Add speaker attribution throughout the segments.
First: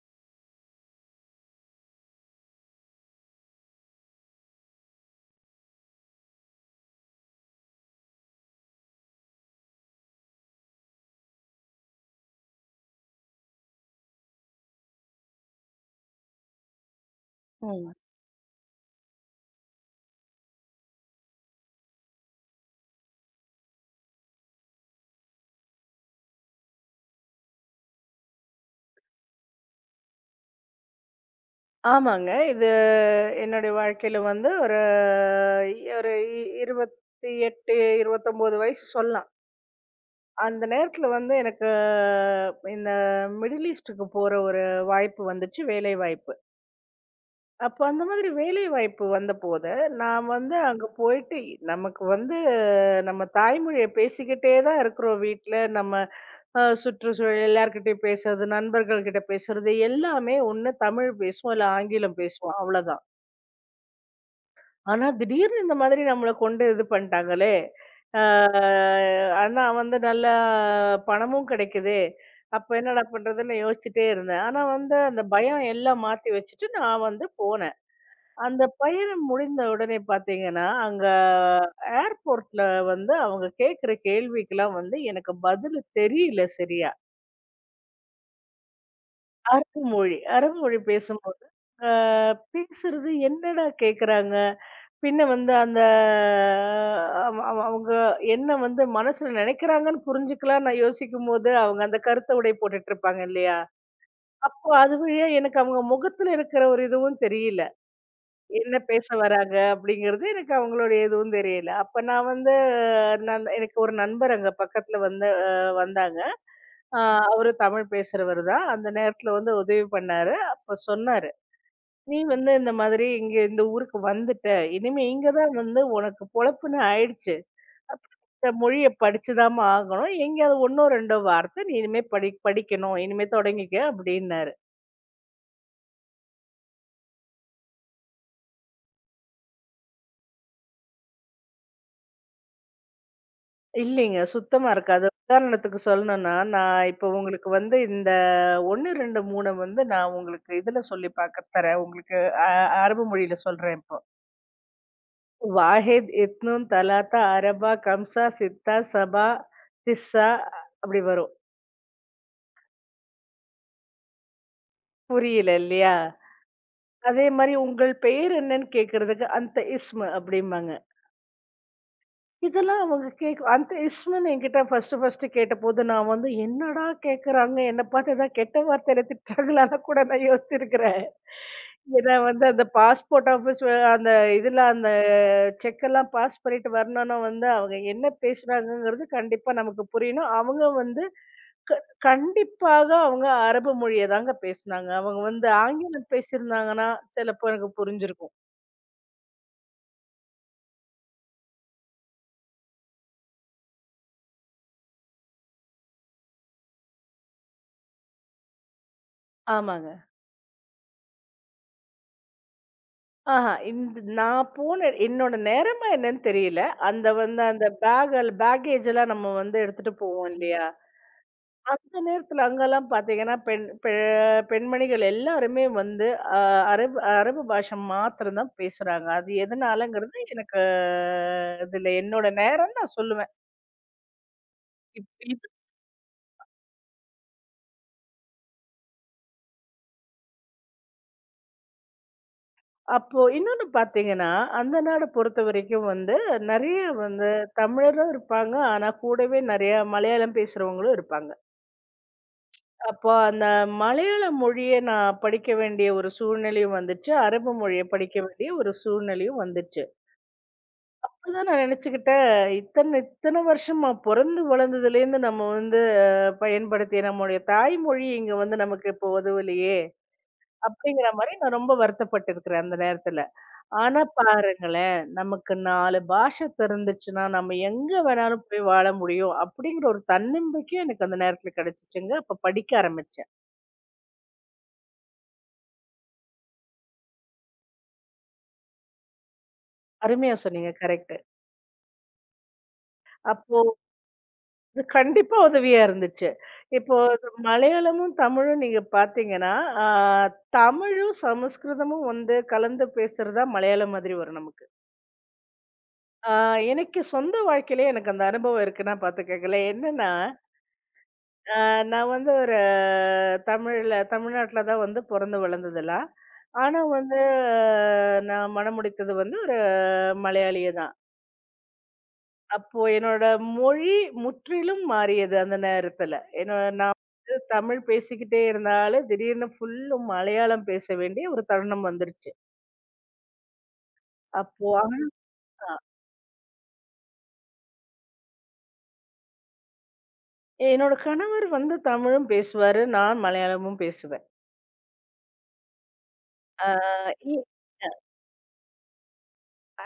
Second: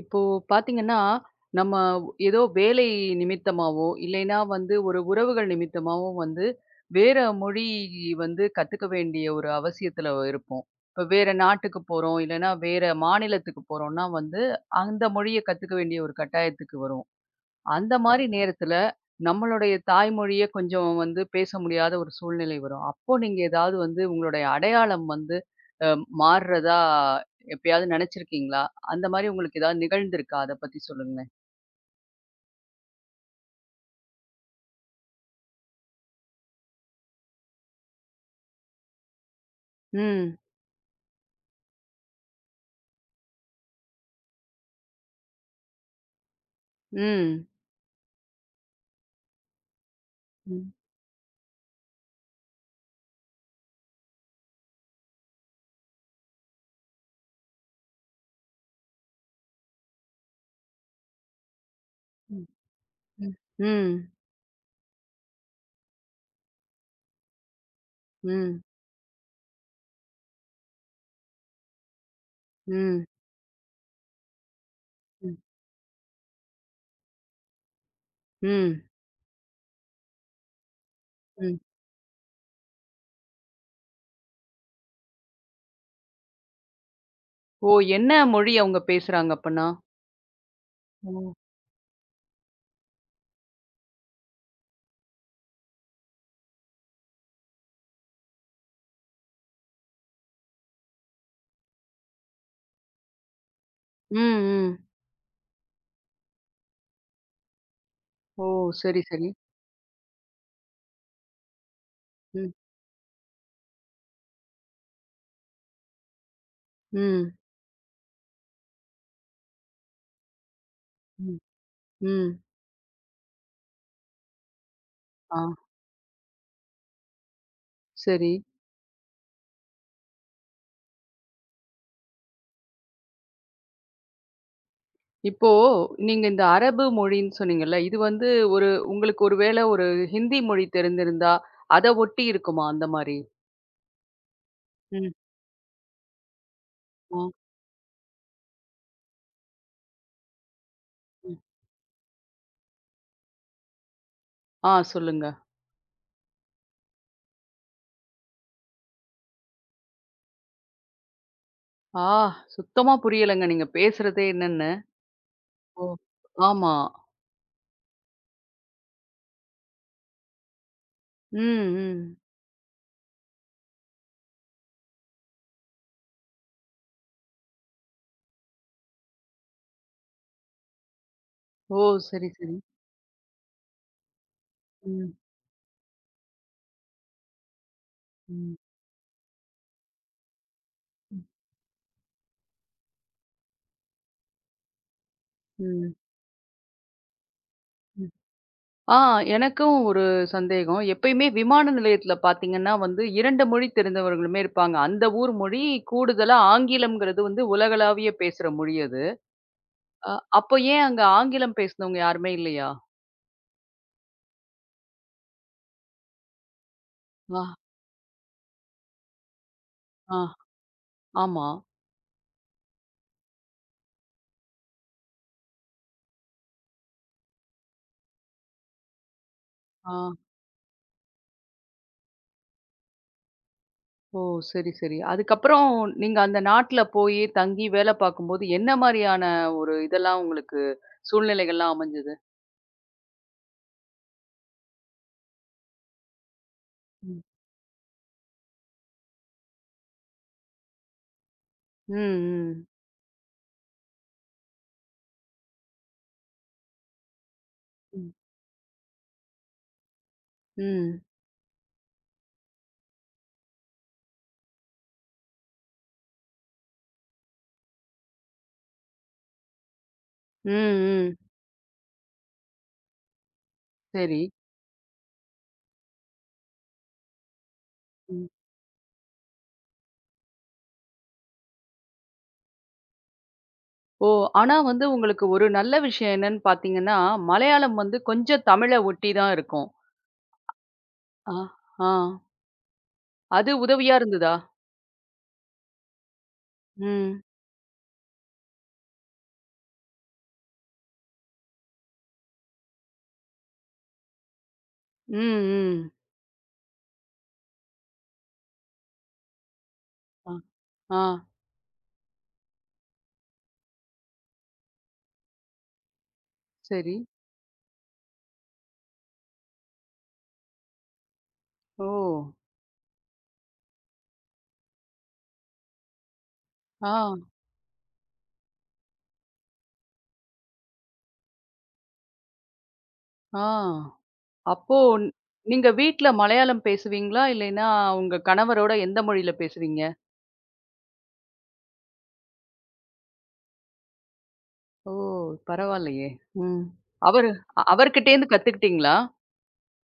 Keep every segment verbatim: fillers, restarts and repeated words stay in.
Speaker 1: இப்போ பாத்தீங்கன்னா, நம்ம ஏதோ வேலை நிமித்தமாவோ, இல்லைன்னா வந்து ஒரு உறவுகள் நிமித்தமாவோ வந்து வேற மொழி வந்து கத்துக்க வேண்டிய ஒரு அவசியத்துல இருப்போம். இப்ப வேற நாட்டுக்கு போறோம், இல்லைன்னா வேற மாநிலத்துக்கு போறோம்னா வந்து, அந்த மொழிய கத்துக்க வேண்டிய ஒரு கட்டாயத்துக்கு வரும்.
Speaker 2: ம்.
Speaker 1: அந்த மாரி நேரத்துல, நம்மளுடைய தாய்மொழிய கொஞ்சம் வந்து பேச முடியாத ஒரு சூழ்நிலை வரும். அப்போ நீங்க ஏதாவது வந்து உங்களுடைய அடையாளம் வந்து அ மாறுறதா எப்பயாவது நெனச்சிருக்கீங்களா? அந்த மாரி உங்களுக்கு ஏதாவது நிகழ்ந்திருக்கா? அத பத்தி சொல்லுங்களேன்.
Speaker 2: ஆமாங்க. இது என்னுடைய வாழ்க்கையில வந்து ஒரு ஒரு இருபத்தி எட்டு, இருபத்தி ஒன்பது வயசு சொல்லலாம்.
Speaker 1: ம்.
Speaker 2: அந்த நேரத்துல வந்து எனக்கு இந்த மிடில் ஈஸ்ட்டுக்கு போற ஒரு வாய்ப்பு வந்துச்சு, வேலை வாய்ப்பு.
Speaker 1: ம்.
Speaker 2: அப்ப அந்த மாதிரி வேலை வாய்ப்பு வந்தபோது, நான் வந்து
Speaker 1: ம்.
Speaker 2: அங்க போயிட்டு நமக்கு வந்து நம்ம தாய்மொழிய பேசிக்கிட்டே தான் இருக்கிறோம் வீட்ல. நம்ம அ சுற்றுச்சூழல் எல்லார்கிட்டயும் பேசுறது, நண்பர்கள்கிட்ட பேசுறது எல்லாமே ஒண்ணு தமிழ் பேசுவோம், இல்ல ஆங்கிலம்
Speaker 1: ம்.
Speaker 2: பேசுவோம் அவ்வளோதான்.
Speaker 1: ம். ம்.
Speaker 2: ஆனா, திடீர்னு இந்த மாதிரி நம்மள கொண்டு இது பண்ணிட்டாங்களே! ஆ
Speaker 1: ம்.
Speaker 2: ஆனா வந்து நல்லா பணமும் கிடைக்குதே! அப்ப என்னடா
Speaker 1: ம்.
Speaker 2: பண்றதுன்னு யோசிச்சுட்டே இருந்தேன். ஆனா வந்து அந்த
Speaker 1: ம்.
Speaker 2: பயம் எல்லாம் மாத்தி வச்சுட்டு நான் வந்து போனேன். அந்த
Speaker 1: ம்.
Speaker 2: பயணம் முடிந்த உடனே பார்த்தீங்கன்னா, அங்க
Speaker 1: ம்.
Speaker 2: ஏர்போர்ட்ல வந்து அவங்க கேட்கிற கேள்விக்கெல்லாம் வந்து எனக்கு பதில் தெரியல சரியா.
Speaker 1: ஓ! என்ன மொழி அவங்க பேசுறாங்க அப்பன்னா?
Speaker 2: அரபு மொழி அரபு மொழி
Speaker 1: ஓ!
Speaker 2: பேசும்போது, ஆ பேசுறது என்னடா கேட்குறாங்க? பின்ன வந்து அந்த அவ அவ அவங்க என்ன வந்து மனசுல நினைக்கிறாங்கன்னு புரிஞ்சுக்கலாம் நான் யோசிக்கும்போது, அவங்க அந்த கருத்த உடை போட்டுட்டு இருப்பாங்க இல்லையா?
Speaker 1: ம்.
Speaker 2: அப்போ
Speaker 1: ம்.
Speaker 2: அது வழியா எனக்கு அவங்க முகத்துல இருக்கிற ஒரு இதுவும் தெரியல.
Speaker 1: ஓ!
Speaker 2: என்ன
Speaker 1: சரி,
Speaker 2: பேச
Speaker 1: சரி.
Speaker 2: வராங்க அப்படிங்கிறது எனக்கு அவங்களுடைய எதுவும் தெரியல. அப்ப நான்
Speaker 1: ம்.
Speaker 2: வந்து நான் எனக்கு ஒரு நண்பர் அங்க பக்கத்துல வந்து அ வந்தாங்க. அ
Speaker 1: ம்.
Speaker 2: அவரு தமிழ் பேசுறவரு தான். அந்த நேரத்துல வந்து உதவி பண்ணாரு. அப்ப சொன்னாரு.
Speaker 1: ம்.
Speaker 2: நீ
Speaker 1: ம்.
Speaker 2: வந்து இந்த மாதிரி இங்க இந்த ஊருக்கு வந்துட்ட. இனிமே இங்க
Speaker 1: ஆ.
Speaker 2: தான் வந்து உனக்கு பொழப்புன்னு ஆயிடுச்சு.
Speaker 1: சரி.
Speaker 2: இந்த மொழிய படிச்சுதாம்மா ஆகணும். எங்கேயாவது ஒன்றோ, இரண்டோ வார்த்தை நீ இனிமே படி படிக்கணும். இனிமே தொடங்கிக்க அப்டின்னாரு.
Speaker 1: இப்போ நீங்க இந்த அரபு மொழின்னு சொன்னீங்கல்ல, இது வந்து ஒரு உங்களுக்கு ஒரு வேளை ஒரு ஹிந்தி மொழி தெரிந்திருந்தா, அத ஒட்டி இருக்குமா அந்த மாரி?
Speaker 2: இல்லைங்க. சுத்தமா இருக்காது.
Speaker 1: ம்.
Speaker 2: உதாரணத்துக்கு சொல்லணும்னா, நான் இப்ப
Speaker 1: ஆ,
Speaker 2: உங்களுக்கு வந்து இந்த ஒன்று, இரண்டு, மூன்று வந்து நான் உங்களுக்கு இதுல சொல்லி
Speaker 1: ம்.
Speaker 2: பார்க்க தரேன். உங்களுக்கு அ அரபு மொழியில சொல்றேன் இப்போ.
Speaker 1: ஆ சொல்லுங்க.
Speaker 2: வாஹித், இத்னூன், தலாத்தா, அரபா, கம்சா, சித்தா, சபா, திஸ்ஸா அப்டி வரும்.
Speaker 1: ஆ சுத்தமா புரியலங்க நீங்க பேசுறதே என்னன்னு.
Speaker 2: புரியல
Speaker 1: ஓ!
Speaker 2: இல்லையா?
Speaker 1: ஆமா.
Speaker 2: அதே மாரி உங்கள் பெயர் என்னன்னு கேட்கறதுக்கு அந்த இஸ்மு அப்படிம்பாங்க.
Speaker 1: ம், ம்.
Speaker 2: இதெல்லாம் அவங்க கேக் அந்த இஸ்முன்னு என்கிட்ட ஃபர்ஸ்ட்டு ஃபர்ஸ்ட்டு கேட்டபோது நான் வந்து என்னடா கேட்கறாங்க? என்ன பார்த்து ஏதாவது கெட்ட வார்த்தையில திட்டுறாங்களான்னு கூட நான் யோசிச்சிருக்கிறேன்.
Speaker 1: ஓ!
Speaker 2: ஏன்னா
Speaker 1: சரி,
Speaker 2: வந்து
Speaker 1: சரி.
Speaker 2: அந்த பாஸ்போர்ட் ஆஃபீஸ் அந்த இதுல அந்த
Speaker 1: ம்,
Speaker 2: செக்கெல்லாம் பாஸ் பண்ணிட்டு வரணும்னா வந்து அவங்க என்ன
Speaker 1: ம்,
Speaker 2: பேசுறாங்கங்கிறது கண்டிப்பா நமக்கு புரியணும். அவங்க வந்து
Speaker 1: ம்,
Speaker 2: க கண்டிப்பாக அவங்க அரபு மொழிய தாங்க பேசுனாங்க. அவங்க வந்து ஆங்கிலம் பேசியிருந்தாங்கன்னா, சிலப்போ எனக்கு
Speaker 1: ம்.
Speaker 2: புரிஞ்சிருக்கும்.
Speaker 1: ஆ எனக்கும் ஒரு சந்தேகம். எப்பயுமே விமான நிலையத்தில பார்த்தீங்கன்னா வந்து இரண்டு மொழி தெரிந்தவர்களுமே இருப்பாங்க. அந்த ஊர் மொழி கூடுதலா ஆங்கிலம்ங்கிறது வந்து உலகளாவிய பேசுற மொழி அது.
Speaker 2: ஆமாங்க.
Speaker 1: அ அப்போ ஏன் அங்க ஆங்கிலம் பேசினவங்க யாருமே இல்லையா?
Speaker 2: ஆஹா. இந்த நான் போன என்னோட நேரமா என்னன்னு தெரியல. அந்த
Speaker 1: ஆ,
Speaker 2: வந்து அந்த பேக் பேக்கேஜ் எல்லாம் நம்ம வந்து எடுத்துட்டு
Speaker 1: ஆ,
Speaker 2: போவோம் இல்லையா?
Speaker 1: ஆமா.
Speaker 2: அந்த நேரத்துல அங்கெல்லாம் பாத்தீங்கன்னா, பெண் பெ பெண்மணிகள் எல்லாருமே வந்து அ அரபு அரபு பாஷை மாத்திரம் தான் பேசுறாங்க. அது
Speaker 1: ஆ.
Speaker 2: எதனாலங்கிறது எனக்கு இதுல என்னோட நேரம் நான் சொல்லுவேன்.
Speaker 1: ஓ! சரி, சரி.
Speaker 2: இப் இப்
Speaker 1: அதுக்கப்புறம் நீங்க அந்த நாட்ல போயி தங்கி வேலை பார்க்கும்போது என்ன மாரியான ஒரு இதெல்லாம் உங்களுக்கு சூழ்நிலைகள்லாம் அமைஞ்சது?
Speaker 2: அப்போ இன்னொன்னு பாத்தீங்கன்னா, அந்த நாட பொறுத்தவரைக்கும் வந்து நெறைய
Speaker 1: ம்.
Speaker 2: வந்து தமிழரும் இருப்பாங்க. ஆனா கூடவே நெறைய மலையாளம் பேசுறவங்களும் இருப்பாங்க.
Speaker 1: ம், ம்.
Speaker 2: அப்போ அந்த மலையாள மொழிய நான் படிக்க வேண்டிய ஒரு சூழ்நிலையும் வந்துச்சு. அரபு மொழிய
Speaker 1: ம்.
Speaker 2: படிக்க வேண்டிய ஒரு சூழ்நிலையும் வந்துச்சு.
Speaker 1: ம்.
Speaker 2: அப்பதான் நான் நினைச்சுக்கிட்டேன், இத்தன இத்தன வருஷமா பொறந்து வளர்ந்ததுலேருந்து நம்ம வந்து அ பயன்படுத்திய நம்முடைய தாய்மொழி இங்க வந்து நமக்கு இப்போ உதவலையே!
Speaker 1: ம்,
Speaker 2: அப்படிங்கிற மாரி
Speaker 1: ம்.
Speaker 2: நான் ரொம்ப வருத்தப்பட்டிருக்கிறேன் அந்த நேரத்துல. ஆனா
Speaker 1: சரி.
Speaker 2: பாருங்களேன், நமக்கு நான்கு பாஷை தெரிந்துச்சுன்னா, நம்ம எங்க
Speaker 1: ம்.
Speaker 2: வேணாலும் போய் வாழ முடியும் அப்படிங்கிற ஒரு தன்னம்பிக்கை எனக்கு அந்த நேரத்துல கிடைச்சுச்சுங்க. அப்ப படிக்க ஆரம்பிச்சேன்.
Speaker 1: ஓ! ஆனா வந்து உங்களுக்கு ஒரு நல்ல விஷயம் என்னன்னு பார்த்தீங்கன்னா, மலையாளம் வந்து கொஞ்சம் தமிழ ஒட்டி தான் இருக்கும்.
Speaker 2: அருமையா சொன்னீங்க. கரெக்ட்.
Speaker 1: ஆ, ஆ. அது
Speaker 2: அப்போ
Speaker 1: உதவியா இருந்ததா?
Speaker 2: அது கண்டிப்பா உதவியா இருந்துச்சு. இப்போ
Speaker 1: ம்.
Speaker 2: இது மலையாளமும், தமிழும் நீங்க பார்த்தீங்கன்னா, ஆ தமிழும், சமஸ்கிருதமும் வந்து கலந்து பேசுறது தான் மலையாளம் மாதிரி வரும் நமக்கு.
Speaker 1: ம், ம்.
Speaker 2: ஆ எனக்கு சொந்த வாழ்க்கையிலே எனக்கு அந்த அனுபவம் இருக்குன்னா பார்த்துக்கங்களேன். என்னன்னா,
Speaker 1: ஆ, ஆ.
Speaker 2: ஆ நான் வந்து ஒரு தமிழ்ல தமிழ்நாட்ல தான் வந்து பொறந்து வளர்ந்ததெல்லாம். ஆனா
Speaker 1: சரி.
Speaker 2: வந்து ஆஹ், நான் மணம் முடித்தது வந்து ஒரு மலையாளிய தான்.
Speaker 1: ஓ!
Speaker 2: அப்போ என்னோட மொழி முற்றிலும் மாறியது அந்த நேரத்துல. ஏன்னா
Speaker 1: ஆ,
Speaker 2: நான் வந்து தமிழ் பேசிக்கிட்டே இருந்தாலும், திடீர்னு ஃபுல்லும் மலையாளம் பேச வேண்டிய ஒரு தருணம் வந்துருச்சு.
Speaker 1: ஆ.
Speaker 2: அப்போ
Speaker 1: அப்போ
Speaker 2: ஆனா,
Speaker 1: நீங்க வீட்ல மலையாளம் பேசுவீங்களா? இல்லைன்னா உங்க கணவரோட எந்த மொழியில பேசுவீங்க?
Speaker 2: என்னோட கணவர் வந்து தமிழும் பேசுவாரு. நான் மலையாளமும் பேசுவேன்.
Speaker 1: ஓ! பரவாயில்லையே. ம்.
Speaker 2: ஆ
Speaker 1: அவரு
Speaker 2: இ
Speaker 1: அவர்கிட்டேருந்து கத்துக்கிட்டீங்களா?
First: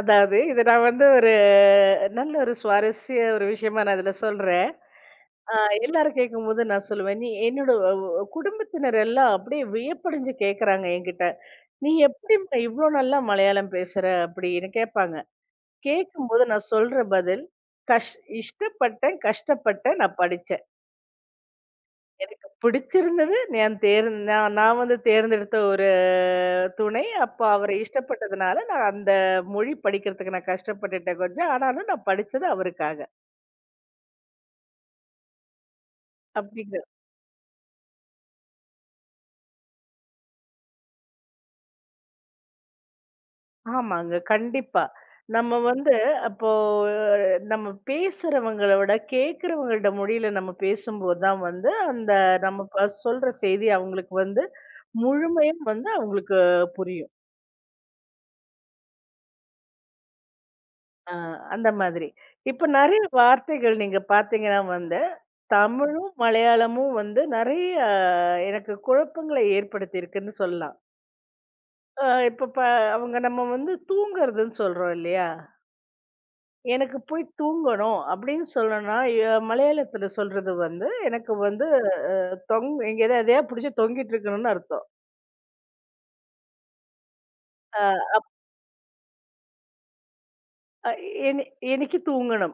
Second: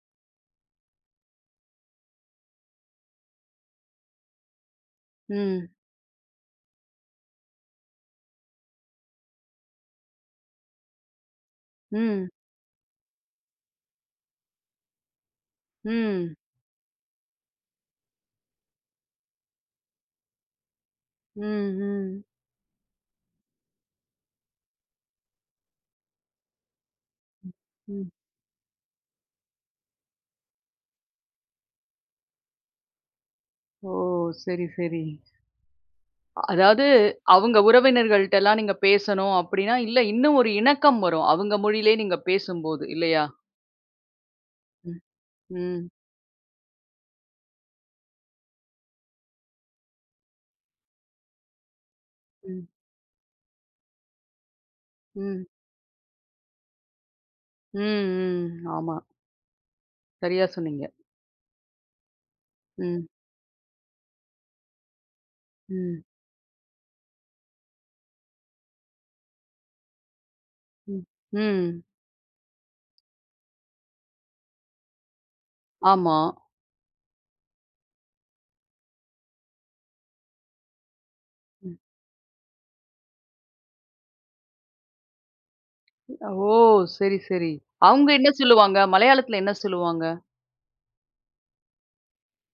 Speaker 2: அதாவது இத நான் வந்து ஒரு நல்ல ஒரு சுவாரஸ்ய ஒரு விஷயமா நான் இதுல சொல்றேன். ஆ
Speaker 1: ம்.
Speaker 2: எல்லாரும் கேட்கும்போது நான் சொல்லுவேன், "நீ என்னோட வ வ குடும்பத்தினர் எல்லாம் அப்படியே வியப்படைஞ்சு கேட்கறாங்க என்கிட்ட." "நீ
Speaker 1: ம்.
Speaker 2: எப்படிம்மா இவ்ளோ நல்லா மலையாளம் பேசுற?" அப்படின்னு கேட்பாங்க.
Speaker 1: ம்.
Speaker 2: கேட்கும்போது நான் சொல்ற பதில், கஷ் இஷ்டப்பட்டேன், கஷ்டப்பட்டேன், நான் படிச்சேன்.
Speaker 1: ம். ம்.
Speaker 2: எனக்கு பிடிச்சிருந்தது, நான் தேர்ந் நான் நான் வந்து தேர்ந்தெடுத்த ஒரு துணை. அப்ப அவர
Speaker 1: ம்.
Speaker 2: இஷ்டப்பட்டதுனால, நான் அந்த மொழி படிக்கிறதுக்கு நான் கஷ்டப்பட்டுட்டேன் கொஞ்சம். ஆனாலும் நான் படிச்சது அவருக்காக.
Speaker 1: ஓ! சரி, சரி.
Speaker 2: அப்படிங்கிற
Speaker 1: அதாவது அவங்க உறவினர்கள்ட்டலாம் நீங்க பேசணும் அப்படின்னா, இல்ல இன்னும் ஒரு இணக்கம் வரும். அவங்க மொழியிலே நீங்க பேசும்போது இல்லையா?
Speaker 2: ஆமாங்க. கண்டிப்பா.
Speaker 1: ம்.
Speaker 2: நம்ம
Speaker 1: ம்.
Speaker 2: வந்து அப்போ அஹ், நம்ம பேசுறவங்கள விட கேட்கிறவங்கள்ட மொழியில நம்ம பேசும்போது தான் வந்து, அந்த
Speaker 1: ம்.
Speaker 2: நம்ம ப சொல்ற செய்தி அவங்களுக்கு வந்து
Speaker 1: ம்.
Speaker 2: முழுமையா வந்து அவங்களுக்கு புரியும்.
Speaker 1: ம். ம். ஆமா. சரியா சொன்னீங்க.
Speaker 2: அ அந்த மாதிரி. இப்ப
Speaker 1: ம்.
Speaker 2: நெறைய வார்த்தைகள் நீங்க பார்த்தீங்கன்னா வந்து,
Speaker 1: ம்.
Speaker 2: தமிழும், மலையாளமும் வந்து நெறைய எனக்கு குழப்பங்கள ஏற்படுத்தியிருக்குன்னு சொல்லலாம்.
Speaker 1: ம். ம்.
Speaker 2: அ இப்ப ப அவங்க நம்ம வந்து தூங்குறதுன்னு சொல்றோம் இல்லையா?
Speaker 1: ஆமா.
Speaker 2: எனக்கு போய் தூங்கணும் அப்படின்னு சொல்லணும்னா, எ மலையாளத்துல சொல்றது வந்து, எனக்கு வந்து
Speaker 1: ம்.
Speaker 2: தொங் எங்கேயாவது எதையா புடிச்சு தொங்கிட்டு இருக்கணும்னு அர்த்தம்.
Speaker 1: ஓ! சரி, சரி.
Speaker 2: அ
Speaker 1: அவங்க என்ன சொல்லுவாங்க? மலையாளத்துல என்ன சொல்லுவாங்க?
Speaker 2: எனி എനിക്ക് തൂങ്ങണം.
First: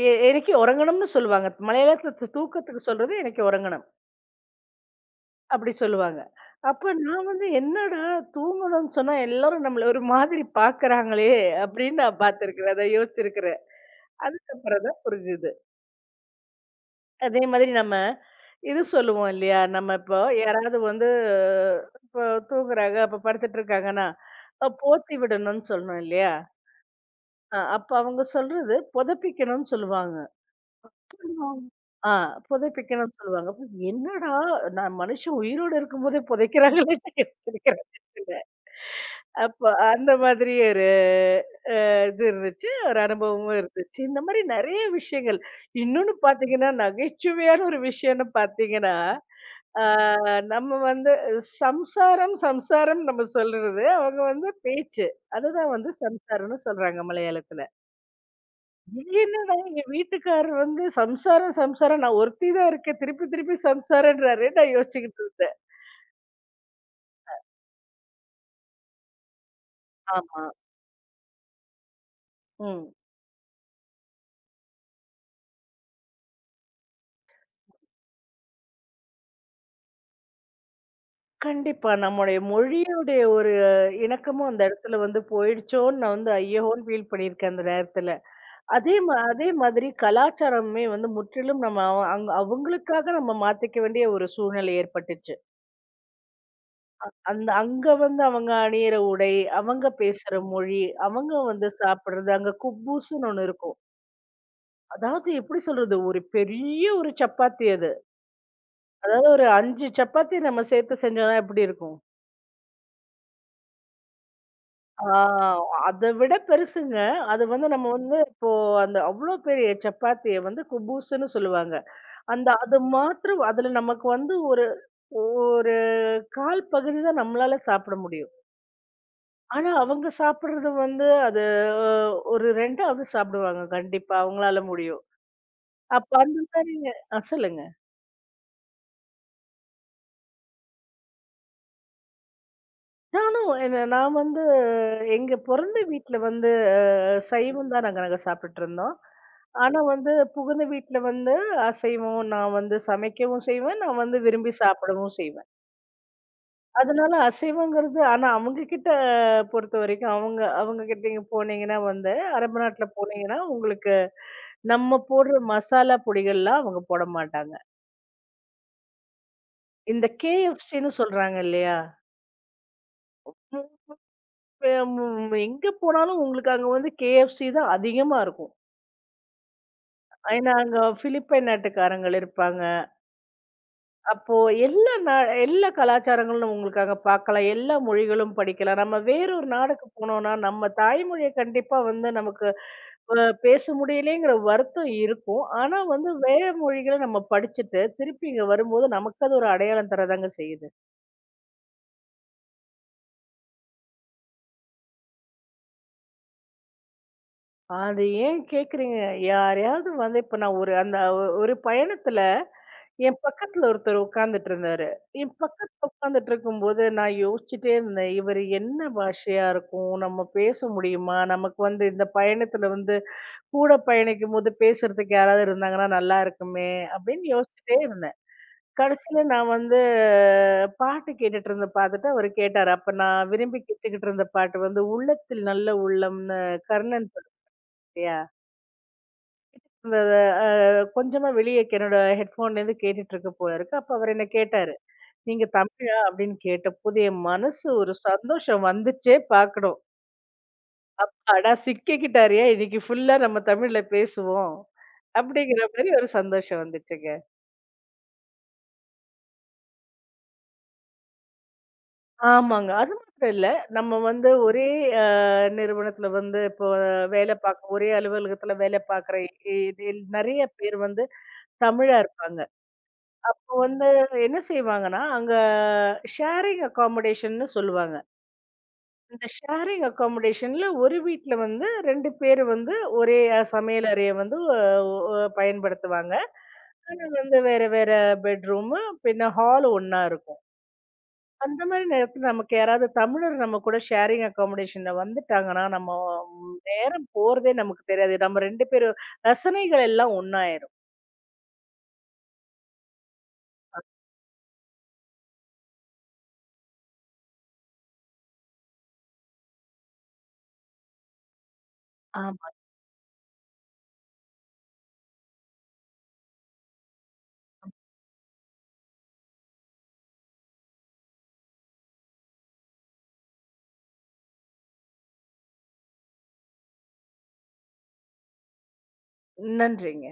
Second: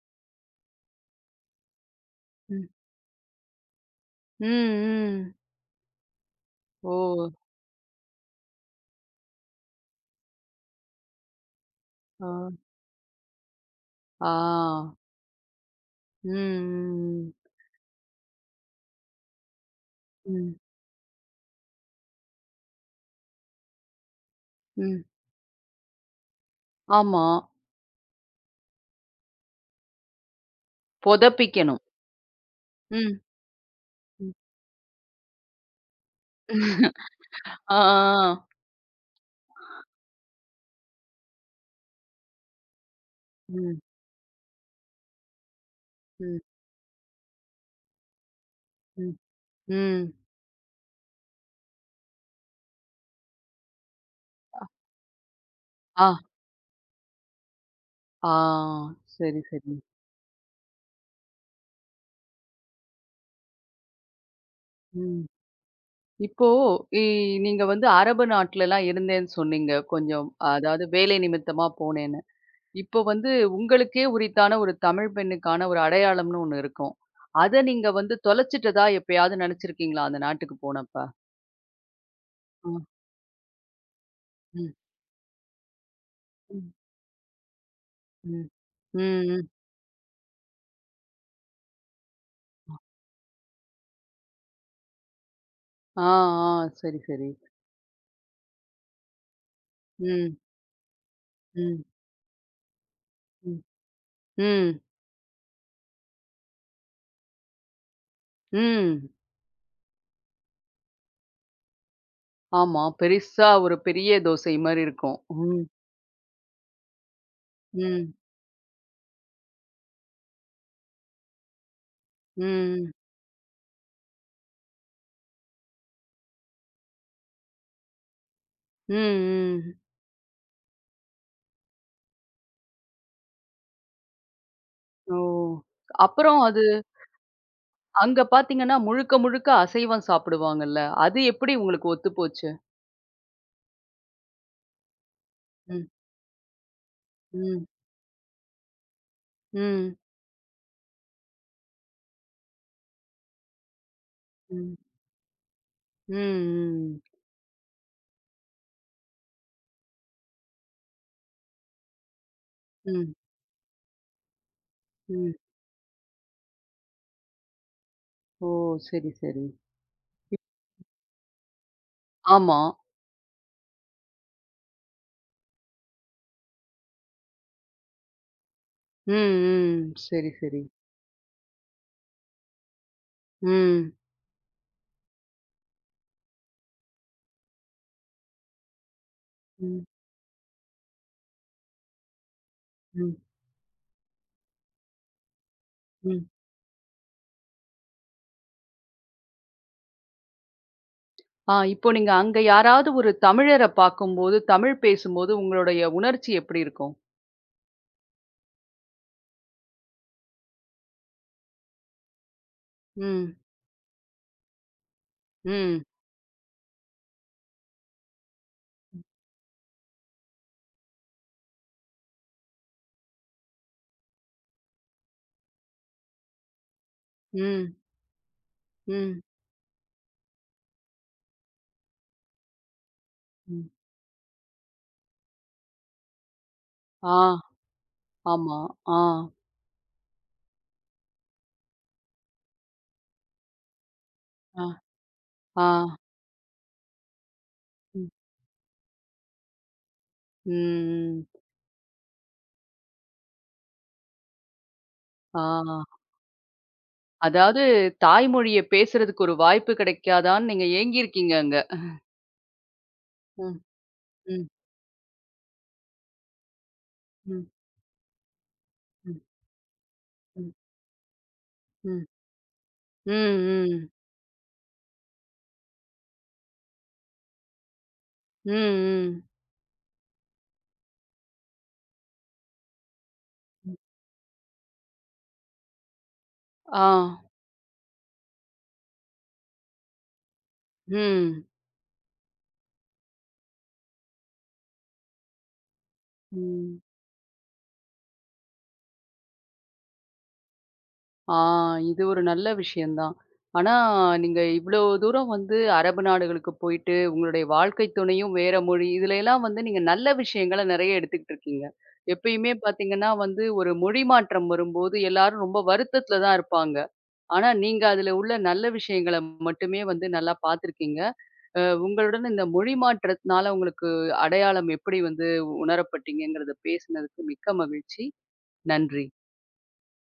Speaker 2: എ എനിക്ക് ഉറങ്ങണംന്ന് சொல்லுவாங்க. மலையாளத்துல தூ-
Speaker 1: ம்.
Speaker 2: தூக்கத்துக்கு சொல்றது எனக்கு உறங்கணும்.
Speaker 1: ம், ம்.
Speaker 2: அப்படி சொல்லுவாங்க. அப்ப நான்
Speaker 1: ஓ!
Speaker 2: வந்து என்னடா தூங்கணும்னு சொன்னா எல்லாரும் நம்மள ஒரு மாதிரி பார்க்கறாங்களே அப்படின்னு நான்
Speaker 1: ஆ.
Speaker 2: பார்த்திருக்கிறேன். அத யோசிச்சிருக்கிறேன்.
Speaker 1: ஆ.
Speaker 2: அதுக்கப்புறம் தான் புரிஞ்சுது.
Speaker 1: ம், ம்,
Speaker 2: அதே மாதிரி நம்ம இது சொல்லுவோம் இல்லையா? நம்ம இப்போ
Speaker 1: ம்.
Speaker 2: யாராவது வந்து இப்போ தூங்குறாங்க, அப்ப படுத்துட்டு இருக்காங்கன்னா, அ
Speaker 1: ம், ம்.
Speaker 2: போத்தி விடணும்னு சொல்றோம் இல்லையா?
Speaker 1: ஆமா.
Speaker 2: அ அப்ப அவங்க சொல்றது புதப்பிக்கணும்னு சொல்லுவாங்க.
Speaker 1: பொதப்பிக்கணும்.
Speaker 2: ஆ புதைப்பிக்கணும்னு
Speaker 1: ம்.
Speaker 2: சொல்லுவாங்க. அப்ப
Speaker 1: ம்.
Speaker 2: என்னடா நான் மனுஷன் உயிரோட இருக்கும்போதே புதைக்கிறாங்களே
Speaker 1: ஆ, ஆ, ஆ.
Speaker 2: யோசிச்சிருக்கிறேன். அப்ப அந்த மாதிரி ஒரு அ இது இருந்துச்சு. ஒரு அனுபவமும்
Speaker 1: ம்,
Speaker 2: இருந்துச்சு. இந்த மாரி நெறைய விஷயங்கள். இன்னொன்னு
Speaker 1: ம்,
Speaker 2: பார்த்தீங்கன்னா, நகைச்சுவையான ஒரு விஷயம்னு பார்த்தீங்கன்னா,
Speaker 1: ம்,
Speaker 2: ஆ
Speaker 1: ம்.
Speaker 2: நம்ம வந்து சம்சாரம், சம்சாரம் நம்ம சொல்றது. அவங்க வந்து பேச்சு. அதுதான் வந்து
Speaker 1: ஆ,
Speaker 2: சம்சாரம்னு சொல்றாங்க மலையாளத்துல.
Speaker 1: ஆ. சரி,
Speaker 2: என்னடா
Speaker 1: சரி.
Speaker 2: எங்க வீட்டுக்காரர் வந்து சம்சாரம் சம்சாரம் நான் ஒருத்தி தான் இருக்கேன். திருப்பி திருப்பி சம்சாரன்றாரு. நான் யோசிச்சுக்கிட்டு
Speaker 1: ம்.
Speaker 2: இருந்தேன்.
Speaker 1: இப்போ இ நீங்க வந்து அரபு நாட்லலாம் இருந்தேன்னு சொன்னீங்க. கொஞ்சம்
Speaker 2: ஆமா.
Speaker 1: அதாவது வேலை நிமித்தமா போனேன்னு.
Speaker 2: ம்.
Speaker 1: இப்போ வந்து உங்களுக்கே உரித்தான ஒரு தமிழ் பெண்ணுக்கான ஒரு அடையாளம்னு ஒண்ணு இருக்கும். அத நீங்க வந்து தொலைச்சிட்டதா எப்பயாவது நெனச்சிருக்கீங்களா? அந்த நாட்டுக்கு போனப்ப?
Speaker 2: கண்டிப்பா. நம்முடைய
Speaker 1: அ,
Speaker 2: மொழியுடைய ஒரு இணக்கமும் அந்த
Speaker 1: ம்,
Speaker 2: இடத்துல வந்து போயிடுச்சோன்னு நான் வந்து
Speaker 1: ம்,
Speaker 2: ஐயயோன்னு ஃபீல் பண்ணியிருக்கேன் அந்த நேரத்துல.
Speaker 1: ம்.
Speaker 2: அதே மா
Speaker 1: ம், ம்.
Speaker 2: அதே மாதிரி கலாச்சாரமே வந்து முற்றிலும் நம்ம அவ அங் அவங்களுக்காக நம்ம மாத்திக்க வேண்டிய ஒரு சூழ்நிலை ஏற்பட்டுச்சு.
Speaker 1: ஆ, ஆ. சரி, சரி.
Speaker 2: அந்த அங்க வந்து அவங்க அணியிற உடை, அவங்க
Speaker 1: ம்,
Speaker 2: பேசுற மொழி, அவங்க வந்து
Speaker 1: ம்,
Speaker 2: சாப்பிடுறது, அங்க குப்பூஸ்ன்னு ஒண்ணு
Speaker 1: ம்,
Speaker 2: இருக்கும்.
Speaker 1: ம்,
Speaker 2: அதாவது எப்படி சொல்றது? ஒரு பெரிய ஒரு சப்பாத்தி அது.
Speaker 1: ம்.
Speaker 2: அதாவது ஒரு ஐந்து சப்பாத்தி நம்ம சேர்த்து செஞ்சோம்னா எப்படி இருக்கும்?
Speaker 1: ஆமா. பெருசா ஒரு பெரிய தோசை மாரி
Speaker 2: ஆ
Speaker 1: இருக்கும். ம்,
Speaker 2: அத விட பெருசுங்க. அது வந்து நம்ம
Speaker 1: ம்,
Speaker 2: வந்து அந்த அவ்ளோ பெரிய சப்பாத்திய வந்து குபூஸ்ன்னு சொல்லுவாங்க. அந்த அது
Speaker 1: ம்,
Speaker 2: மாத்திரம் அதுல நமக்கு வந்து ஒரு ஒரு கால் பகுதி தான் நம்மளால சாப்பிட முடியும்.
Speaker 1: ம்,
Speaker 2: ஆனா
Speaker 1: ம்.
Speaker 2: அவங்க சாப்பிடுறது வந்து அது அஹ், ஒரு இரண்டாவது சாப்பிடுவாங்க கண்டிப்பா. அவங்களால முடியும்.
Speaker 1: ஓ!
Speaker 2: அப்ப
Speaker 1: அப்புறம்
Speaker 2: அந்த
Speaker 1: அது
Speaker 2: மாரிங்க ஆ சொல்லுங்க.
Speaker 1: அங்க பார்த்தீங்கன்னா, முழுக்க முழுக்க அசைவம் சாப்பிடுவாங்கல்ல. அது எப்படி உங்களுக்கு ஒத்துப்போச்சு?
Speaker 2: நானும் என்ன நான் வந்து எங்க பொறந்த
Speaker 1: ம்,
Speaker 2: வீட்ல வந்து
Speaker 1: ம்.
Speaker 2: சைவம் தான் நாங்க நாங்க சாப்பிட்டுருந்தோம். ஆனா
Speaker 1: ம்.
Speaker 2: வந்து புகுந்த வீட்ல வந்து அசைவம் நான் வந்து சமைக்கவும் செய்வேன். நான் வந்து விரும்பி
Speaker 1: ம்.
Speaker 2: சாப்பிடவும் செய்வேன்.
Speaker 1: ம். ம்.
Speaker 2: அதனால அசைவங்கிறது ஆனா அவங்க கிட்ட பொறுத்தவரைக்கும் அவங்க அவங்க கிட்ட நீங்க போனீங்கன்னா வந்து அரபு நாட்ல
Speaker 1: ம்.
Speaker 2: போனீங்கன்னா, உங்களுக்கு நம்ம
Speaker 1: ம்.
Speaker 2: போடுற மசாலா பொடிகள்லாம் அவங்க போட மாட்டாங்க.
Speaker 1: ஓ! சரி, சரி.
Speaker 2: இந்த கேஎஃப்சின்னு சொல்றாங்க இல்லையா?
Speaker 1: ஆமா.
Speaker 2: மு- மு- எங்க போனாலும் உங்களுக்கு அங்க வந்து கேஎஃப்சி தான் அதிகமா இருக்கும்.
Speaker 1: ம். ம். சரி,
Speaker 2: ஏன்னா
Speaker 1: சரி.
Speaker 2: அங்க பிலிப்பைன் நாட்டுக்காரங்கள் இருப்பாங்க.
Speaker 1: ம்.
Speaker 2: அப்போ எல்லா நா எல்லா கலாச்சாரங்களும் உங்களுக்கு அங்க பார்க்கலாம். எல்லா மொழிகளும் படிக்கலாம். நம்ம வேறொரு
Speaker 1: ம்.
Speaker 2: நாடுக்கு போனோம்னா, நம்ம தாய்மொழிய கண்டிப்பா வந்து நமக்கு
Speaker 1: ம்.
Speaker 2: அ பேச முடியலையேங்கிற வருத்தம் இருக்கும். ஆனா வந்து
Speaker 1: ம்.
Speaker 2: வேற மொழிகள நம்ம படிச்சுட்டு, திருப்பி இங்க வரும்போது நமக்கு அது ஒரு அடையாளம் தரதாங்க செய்யுது.
Speaker 1: ஆ இப்போ நீங்க அங்க யாராவது ஒரு தமிழர பார்க்கும்போது, தமிழ் பேசும்போது உங்களுடைய உணர்ச்சி எப்படி இருக்கும்?
Speaker 2: அது ஏன் கேட்குறீங்க? யாரையாவது வந்து இப்ப நான் ஒரு அந்த ஒ- ஒரு பயணத்துல என்
Speaker 1: ம்.
Speaker 2: பக்கத்துல ஒருத்தர் உட்கார்ந்துட்டு இருந்தாரு. என்
Speaker 1: ம்.
Speaker 2: பக்கத்துல உட்கார்ந்துட்டு இருக்கும்போது, நான் யோசிச்சுட்டே இருந்தேன். இவரு என்ன பாஷையா இருக்கும்? நம்ம பேச முடியுமா? நமக்கு வந்து இந்த பயணத்துல வந்து கூட பயணிக்கும்போது பேசுறதுக்கு யாராவது இருந்தாங்கன்னா நல்லா இருக்குமே! அப்படின்னு
Speaker 1: ம்.
Speaker 2: யோசிச்சுட்டே இருந்தேன்.
Speaker 1: ம்.
Speaker 2: கடைசியில நான் வந்து அஹ், பாட்டு கேட்டுட்டு இருந்த பாத்துட்டு அவரு கேட்டாரு. அப்ப நான் விரும்பி
Speaker 1: ம்.
Speaker 2: கேட்டுக்கிட்டு இருந்த பாட்டு வந்து "உள்ளத்தில் நல்ல உள்ளம்ன்னு" கர்ணன்
Speaker 1: ஆ.
Speaker 2: படத்தியா.
Speaker 1: ஆமா. ஆ.
Speaker 2: அந்த அ கொஞ்சமா வெளிய என்னோட ஹெட்ஃபோன்லேருந்து கேட்டுட்டு இருக்க போல இருக்கு. அப்ப அவரு என்ன
Speaker 1: ஆ.
Speaker 2: கேட்டாரு. நீங்க
Speaker 1: ஆ.
Speaker 2: தமிழா? அப்படின்னு கேட்டபோது, என் மனசு ஒரு
Speaker 1: ம்.
Speaker 2: சந்தோஷம் வந்துச்சே பார்க்கணும்.
Speaker 1: ம்.
Speaker 2: அடா சிக்கிக்கிட்டாருய்யா! இன்னைக்கு ஃபுல்லா நம்ம தமிழ்ல பேசுவோம்.
Speaker 1: ஆ.
Speaker 2: அப்படிங்கிற மாரி ஒரு சந்தோஷம் வந்துச்சுங்க.
Speaker 1: அதாவது தாய்மொழிய பேசுறதுக்கு ஒரு வாய்ப்பு கிடைக்காதான்னு நீங்க ஏங்கியிருக்கீங்க அங்க.
Speaker 2: ஆமாங்க. அது மட்டும் இல்ல.
Speaker 1: ம்.
Speaker 2: நம்ம வந்து
Speaker 1: ம்.
Speaker 2: ஒரே அ நிறுவனத்துல வந்து இப்போ வேலை
Speaker 1: ம்.
Speaker 2: பார்க்க ஒரே அலுவலகத்துல வேலை பார்க்குற
Speaker 1: ம்.
Speaker 2: இ இதில் நெறைய
Speaker 1: ம்,
Speaker 2: பேர் வந்து தமிழா
Speaker 1: ம்.
Speaker 2: இருப்பாங்க.
Speaker 1: ம்,
Speaker 2: இப்போ வந்து
Speaker 1: ம்.
Speaker 2: என்ன செய்வாங்கன்னா, அங்க ஷேரிங் அக்காமடேஷன்னு சொல்லுவாங்க.
Speaker 1: ம்,
Speaker 2: இந்த ஷேரிங் அக்காமடேஷன்ல ஒரு வீட்ல வந்து ரெண்டு பேரு வந்து ஒரே அ
Speaker 1: ம்.
Speaker 2: சமையல் அறைய வந்து அ ஒ பயன்படுத்துவாங்க.
Speaker 1: ஆ.
Speaker 2: ஆனா வந்து வேற வேற பெட்ரூமு, பின்ன ஹால் ஒண்ணா இருக்கும்.
Speaker 1: ம்.
Speaker 2: அந்த மாரி நேரத்துல நமக்கு யாராவது தமிழர் நம்ம கூட ஷேரிங் அக்காமடேஷன்ல வந்துட்டாங்கன்னா, நம்ம ம்
Speaker 1: ம்.
Speaker 2: நேரம் போறதே நமக்கு தெரியாது. நம்ம ரெண்டு பேரும் ரசனைகள் எல்லாம் ஒண்ணாயிரும்.
Speaker 1: ஆ இது ஒரு நல்ல விஷயம் தான். ஆனா, நீங்க இவ்ளோ தூரம் வந்து அரபு நாடுகளுக்கு போயிட்டு, உங்களுடைய வாழ்க்கை துணையும் வேற மொழி, இதுல எல்லாம் வந்து நீங்க நல்ல விஷயங்கள நெறைய எடுத்துக்கிட்டு இருக்கீங்க.
Speaker 2: ஆமா.
Speaker 1: எப்பயுமே பாத்தீங்கன்னா வந்து, ஒரு மொழி மாற்றம் வரும்போது எல்லாரும் ரொம்ப வருத்தத்துல தான் இருப்பாங்க. ஆனா, நீங்க அதுல உள்ள நல்ல விஷயங்கள மட்டுமே வந்து நல்லா பாத்துருக்கீங்க. அ உங்களுடன் இந்த மொழி மாற்றத்தினால உங்களுக்கு அடையாளம் எப்படி வந்து உணரப்பட்டீங்கங்கிறத பேசினதுக்கு மிக்க மகிழ்ச்சி. நன்றி.
Speaker 2: நன்றிங்க.